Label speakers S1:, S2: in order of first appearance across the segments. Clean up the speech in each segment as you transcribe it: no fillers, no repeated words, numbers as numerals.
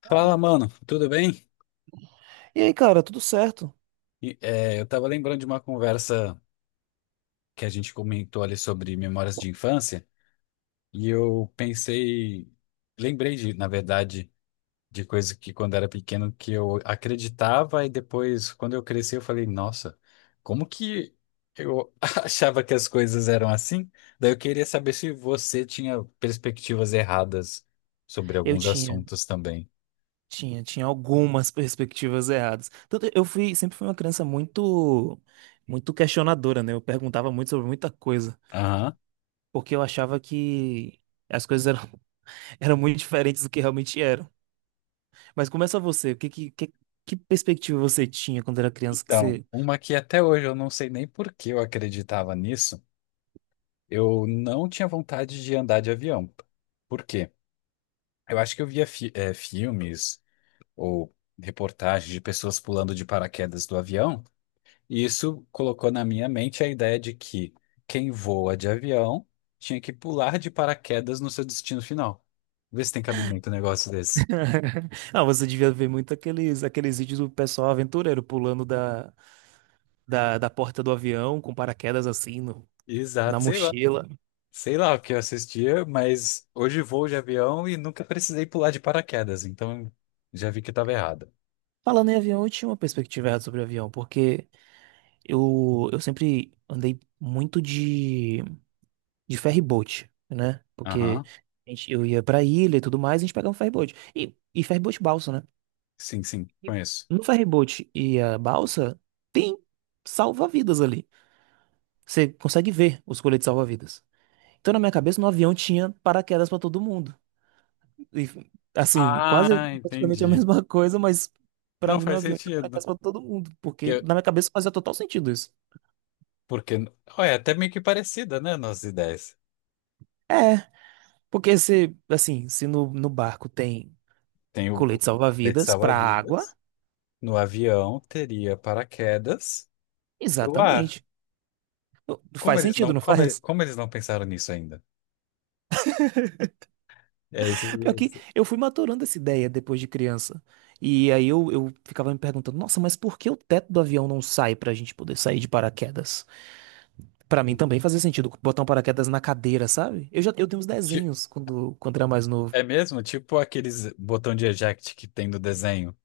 S1: Fala, mano, tudo bem?
S2: E aí, cara, tudo certo?
S1: Eu tava lembrando de uma conversa que a gente comentou ali sobre memórias de infância, e eu pensei, lembrei de, na verdade, de coisas que quando era pequeno que eu acreditava, e depois, quando eu cresci, eu falei, nossa, como que eu achava que as coisas eram assim? Daí eu queria saber se você tinha perspectivas erradas sobre
S2: Eu
S1: alguns
S2: tinha.
S1: assuntos também.
S2: Tinha algumas perspectivas erradas. Tanto eu fui, sempre fui uma criança muito questionadora, né? Eu perguntava muito sobre muita coisa,
S1: Aham.
S2: porque eu achava que as coisas eram muito diferentes do que realmente eram. Mas começa você, o que, que perspectiva você tinha quando era criança que
S1: Então,
S2: você...
S1: uma que até hoje eu não sei nem por que eu acreditava nisso. Eu não tinha vontade de andar de avião. Por quê? Eu acho que eu via filmes ou reportagens de pessoas pulando de paraquedas do avião, e isso colocou na minha mente a ideia de que quem voa de avião tinha que pular de paraquedas no seu destino final. Vê se tem cabimento um negócio desse.
S2: Ah, você devia ver muito aqueles vídeos do pessoal aventureiro pulando da porta do avião com paraquedas assim no, na
S1: Exato, sei lá.
S2: mochila.
S1: Sei lá o que eu assistia, mas hoje voo de avião e nunca precisei pular de paraquedas, então já vi que estava errado.
S2: Falando em avião, eu tinha uma perspectiva errada sobre avião, porque eu sempre andei muito de ferry boat, né? Porque
S1: Aham.
S2: eu ia pra ilha e tudo mais, a gente pegava um ferry boat. E ferry boat balsa, né?
S1: Sim, sim,
S2: E
S1: conheço.
S2: no ferry boat e a balsa tem salva-vidas ali. Você consegue ver os coletes salva-vidas. Então, na minha cabeça, no avião tinha paraquedas pra todo mundo. E, assim, quase
S1: Ah,
S2: praticamente a
S1: entendi.
S2: mesma coisa, mas pra
S1: Não
S2: mim no
S1: faz
S2: avião tinha
S1: sentido.
S2: paraquedas pra todo mundo. Porque
S1: Que-
S2: na minha cabeça fazia total sentido isso.
S1: Porque, olha, é até meio que parecida, né, nossas ideias.
S2: É. Porque se, assim, se no barco tem
S1: Tem o
S2: colete
S1: colete
S2: salva-vidas pra água,
S1: salva-vidas, no avião teria paraquedas pro ar.
S2: exatamente.
S1: Como
S2: Faz
S1: eles
S2: sentido,
S1: não,
S2: não
S1: como,
S2: faz?
S1: como eles não pensaram nisso ainda? É, esse-
S2: Pior que
S1: esse-
S2: eu fui maturando essa ideia depois de criança. E aí eu ficava me perguntando, nossa, mas por que o teto do avião não sai pra gente poder sair de paraquedas? Pra mim também fazia sentido botar um paraquedas na cadeira, sabe? Eu tenho uns
S1: ti-
S2: desenhos quando era mais novo.
S1: é mesmo? Tipo aqueles botão de eject que tem no desenho,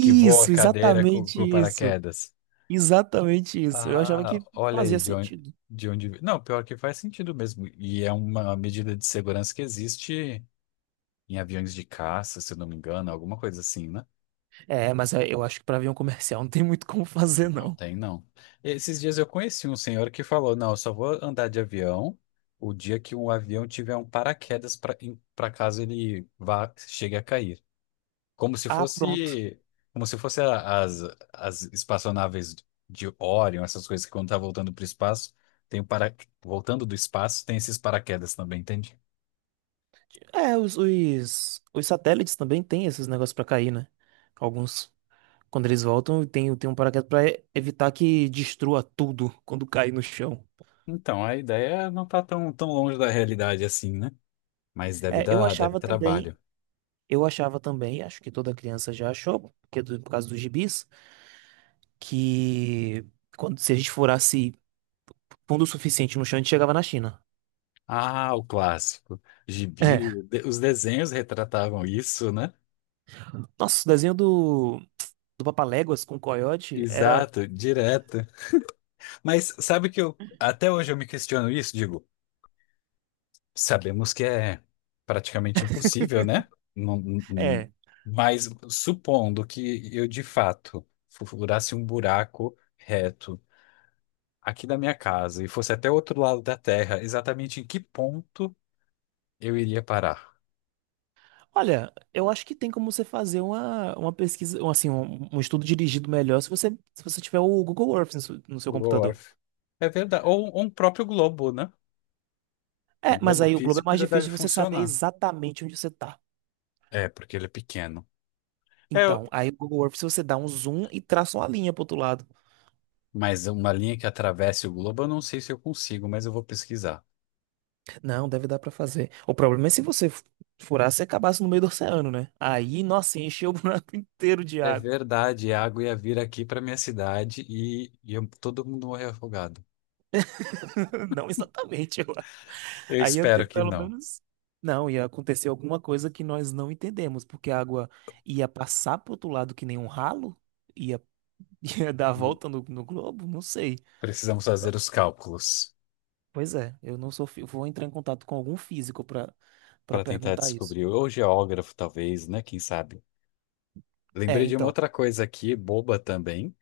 S1: que voa a cadeira
S2: exatamente
S1: com
S2: isso.
S1: paraquedas.
S2: Exatamente isso. Eu achava
S1: Ah,
S2: que
S1: olha aí
S2: fazia sentido.
S1: de onde... Não, pior que faz sentido mesmo. E é uma medida de segurança que existe em aviões de caça, se eu não me engano, alguma coisa assim, né?
S2: Mas eu acho que pra avião comercial não tem muito como fazer,
S1: Não
S2: não.
S1: tem, não. Esses dias eu conheci um senhor que falou: não, eu só vou andar de avião o dia que um avião tiver um paraquedas para para caso ele vá, chegue a cair. Como se
S2: Ah, pronto.
S1: fosse, como se fosse as, as espaçonaves de Orion, essas coisas que quando tá voltando para o espaço, tem o para, voltando do espaço, tem esses paraquedas também, entende?
S2: É, os satélites também têm esses negócios pra cair, né? Alguns, quando eles voltam, tem um paraquedas pra evitar que destrua tudo quando cair no chão.
S1: Então, a ideia não tá tão, tão longe da realidade assim, né? Mas deve
S2: É,
S1: dar, deve ter trabalho.
S2: eu achava também, acho que toda criança já achou, porque por causa dos gibis, que quando se a gente furasse fundo o suficiente no chão, a gente chegava na China.
S1: Ah, o clássico. Gibi,
S2: É.
S1: os desenhos retratavam isso, né?
S2: Nossa, o desenho do Papaléguas com o Coyote era.
S1: Exato, direto. Mas sabe que eu até hoje eu me questiono isso, digo, sabemos que é praticamente impossível, né? Não- não- não-
S2: É.
S1: mas supondo que eu de fato furasse um buraco reto aqui da minha casa e fosse até o outro lado da Terra, exatamente em que ponto eu iria parar?
S2: Olha, eu acho que tem como você fazer uma pesquisa, um, assim, um estudo dirigido melhor se você tiver o Google Earth no seu computador.
S1: Gorf. É verdade. Ou um próprio globo, né?
S2: É,
S1: Um
S2: mas
S1: globo
S2: aí o globo é
S1: físico
S2: mais
S1: já deve
S2: difícil de você saber
S1: funcionar.
S2: exatamente onde você tá.
S1: É, porque ele é pequeno. É, eu-
S2: Então, aí o Google Earth, se você dá um zoom e traça uma linha pro outro lado.
S1: mas uma linha que atravesse o globo, eu não sei se eu consigo, mas eu vou pesquisar.
S2: Não, deve dar pra fazer. O problema é se você furasse e acabasse no meio do oceano, né? Aí, nossa, encheu o buraco inteiro de
S1: É
S2: água.
S1: verdade, a água ia vir aqui para minha cidade e, todo mundo morrer afogado.
S2: Não exatamente.
S1: Eu
S2: Aí ia ter
S1: espero que
S2: pelo
S1: não.
S2: menos. Não, ia acontecer alguma coisa que nós não entendemos, porque a água ia passar pro outro lado que nem um ralo? Ia, ia dar a volta no globo? Não sei.
S1: Precisamos fazer os cálculos
S2: Pois é, eu não sou. Fi- Vou entrar em contato com algum físico para
S1: para tentar
S2: perguntar isso.
S1: descobrir. Ou geógrafo, talvez, né? Quem sabe?
S2: É,
S1: Lembrei de uma
S2: então.
S1: outra coisa aqui, boba também,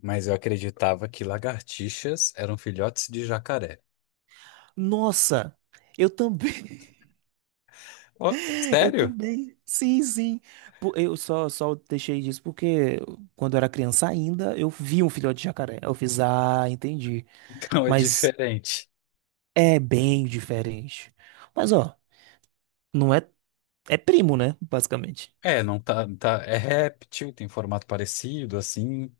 S1: mas eu acreditava que lagartixas eram filhotes de jacaré.
S2: Nossa! Eu também.
S1: Ó,
S2: Eu
S1: sério?
S2: também. Sim, sim. Eu só deixei disso porque quando eu era criança ainda, eu vi um filhote de jacaré. Eu fiz, ah, entendi.
S1: Então é
S2: Mas.
S1: diferente.
S2: É bem diferente. Mas, ó, não é. É primo, né? Basicamente.
S1: É, não tá, tá. É réptil, tem formato parecido, assim.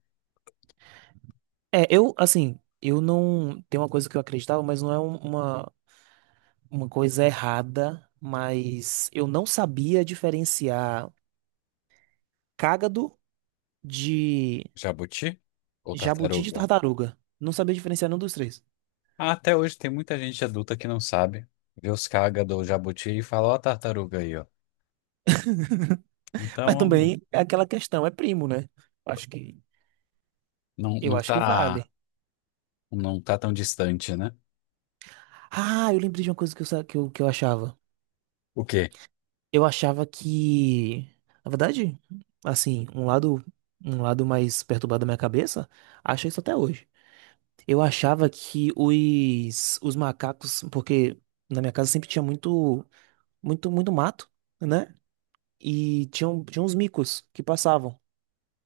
S2: É, eu, assim, eu não. Tem uma coisa que eu acreditava, mas não é uma coisa errada. Mas eu não sabia diferenciar cágado de
S1: Jabuti ou
S2: jabuti de
S1: tartaruga?
S2: tartaruga. Não sabia diferenciar nenhum dos três.
S1: Ah, até hoje tem muita gente adulta que não sabe. Vê os caga do jabuti e fala, ó, a tartaruga aí, ó.
S2: Mas
S1: Então,
S2: também é aquela questão, é primo, né? Acho que.
S1: não,
S2: Eu
S1: não
S2: acho que
S1: tá,
S2: vale.
S1: não tá tão distante, né?
S2: Ah, eu lembrei de uma coisa que eu, sa- que eu achava.
S1: O quê?
S2: Eu achava que, na verdade, assim, um lado mais perturbado da minha cabeça, acha isso até hoje. Eu achava que os macacos, porque na minha casa sempre tinha muito mato, né? E tinha uns micos que passavam.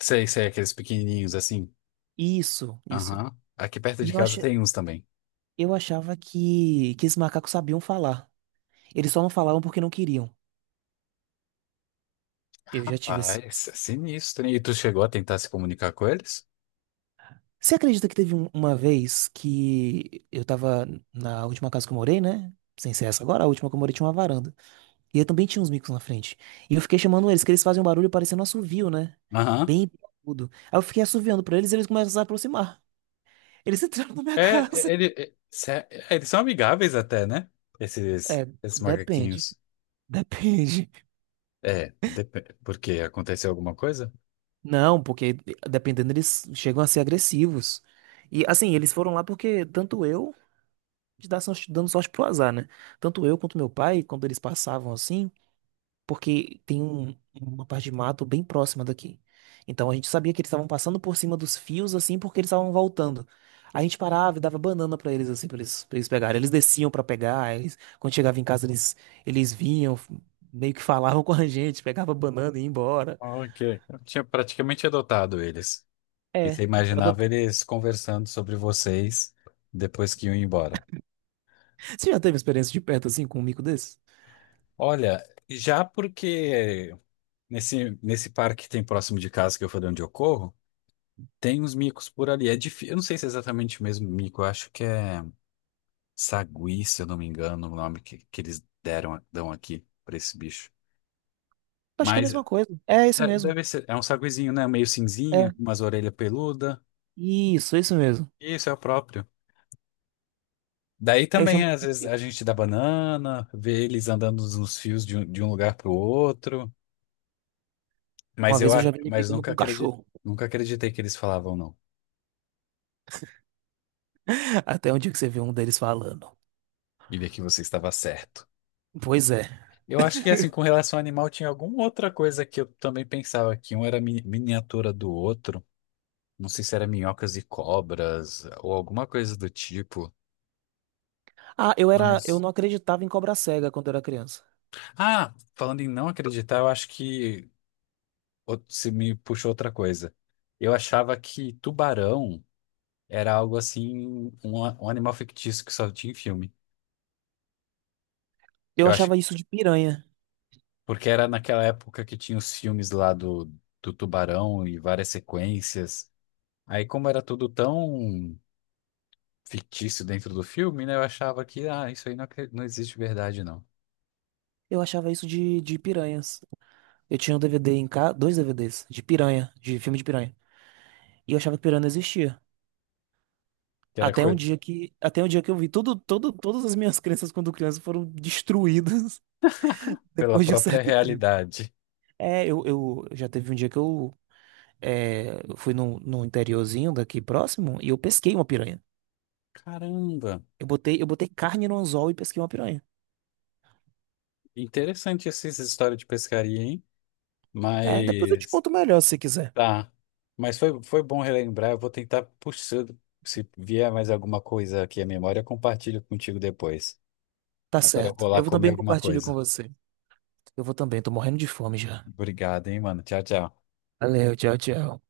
S1: Sei, sei, aqueles pequenininhos assim.
S2: Isso, isso.
S1: Aham. Aqui perto
S2: E
S1: de
S2: eu,
S1: casa
S2: acha,
S1: tem uns também.
S2: eu achava que esses macacos sabiam falar. Eles só não falavam porque não queriam. Eu já tive esse.
S1: Rapaz, é sinistro, hein? E tu chegou a tentar se comunicar com eles?
S2: Você acredita que teve uma vez que eu tava na última casa que eu morei, né? Sem ser essa agora, a última que eu morei tinha uma varanda. E eu também tinha uns micos na frente. E eu fiquei chamando eles, que eles fazem um barulho parecendo um assovio, né?
S1: Aham.
S2: Bem agudo. Aí eu fiquei assoviando pra eles e eles começam a se aproximar. Eles entraram na minha casa.
S1: Eles são amigáveis até, né? Esses,
S2: É,
S1: esses
S2: depende.
S1: macaquinhos.
S2: Depende.
S1: É, porque aconteceu alguma coisa?
S2: Não, porque dependendo, eles chegam a ser agressivos. E assim, eles foram lá porque tanto eu, dando sorte pro azar, né? Tanto eu quanto meu pai, quando eles passavam assim. Porque tem uma parte de mato bem próxima daqui. Então a gente sabia que eles estavam passando por cima dos fios assim porque eles estavam voltando. A gente parava e dava banana pra eles assim, pra eles pegarem. Eles desciam pra pegar, eles, quando chegava em casa eles vinham, meio que falavam com a gente, pegava banana e ia embora.
S1: Ah, ok. Eu tinha praticamente adotado eles.
S2: É,
S1: E você imaginava
S2: adota-
S1: eles conversando sobre vocês depois que iam embora.
S2: Você já teve experiência de perto assim com um mico desse?
S1: Olha, já porque nesse, nesse parque que tem próximo de casa, que eu falei onde eu corro, tem uns micos por ali. É difícil. Eu não sei se é exatamente o mesmo mico, eu acho que é. Sagui, se eu não me engano, o nome que eles deram, dão aqui pra esse bicho.
S2: Acho que é a
S1: Mas
S2: mesma coisa. É esse
S1: é,
S2: mesmo.
S1: deve ser, é um saguizinho, né? Meio cinzinha,
S2: É.
S1: com umas orelhas peludas.
S2: Isso mesmo.
S1: Isso é o próprio. Daí
S2: Eu
S1: também,
S2: chamo
S1: às
S2: de
S1: vezes, a
S2: mico.
S1: gente dá banana, vê eles andando nos fios de um lugar pro outro.
S2: Uma vez eu já vi ele
S1: Mas
S2: brigando com
S1: nunca
S2: um
S1: acreditei,
S2: cachorro.
S1: nunca acreditei que eles falavam não.
S2: Até onde que você viu um deles falando?
S1: E vi que você estava certo.
S2: Pois é.
S1: Eu acho que, assim, com relação ao animal, tinha alguma outra coisa que eu também pensava que um era miniatura do outro. Não sei se era minhocas e cobras ou alguma coisa do tipo.
S2: Ah, eu
S1: Mas.
S2: não acreditava em cobra cega quando eu era criança.
S1: Ah, falando em não acreditar, eu acho que se me puxou outra coisa. Eu achava que tubarão era algo assim, um animal fictício que só tinha em filme.
S2: Eu
S1: Eu acho
S2: achava
S1: que
S2: isso de piranha.
S1: porque era naquela época que tinha os filmes lá do, do tubarão e várias sequências. Aí, como era tudo tão fictício dentro do filme, né? Eu achava que, ah, isso aí não, não existe verdade, não.
S2: Eu achava isso de piranhas. Eu tinha um DVD em casa, dois DVDs de piranha, de filme de piranha. E eu achava que piranha não existia.
S1: Que era
S2: Até um
S1: coi-
S2: dia que, até um dia que eu vi tudo, todo, todas as minhas crenças quando criança foram destruídas
S1: Pela
S2: depois de um
S1: própria
S2: certo tempo.
S1: realidade.
S2: É, eu já teve um dia que eu, é, eu fui num interiorzinho daqui próximo e eu pesquei uma piranha.
S1: Caramba,
S2: Eu botei carne no anzol e pesquei uma piranha.
S1: interessante essas história de pescaria, hein?
S2: É, depois eu te
S1: Mas
S2: conto melhor se você quiser.
S1: tá. Mas foi, foi bom relembrar. Eu vou tentar puxar. Se vier mais alguma coisa aqui à memória, eu compartilho contigo depois.
S2: Tá
S1: Agora eu
S2: certo.
S1: vou lá
S2: Eu vou
S1: comer
S2: também
S1: alguma
S2: compartilho com
S1: coisa.
S2: você. Eu vou também, tô morrendo de fome já.
S1: Obrigado, hein, mano. Tchau, tchau.
S2: Valeu, tchau, tchau.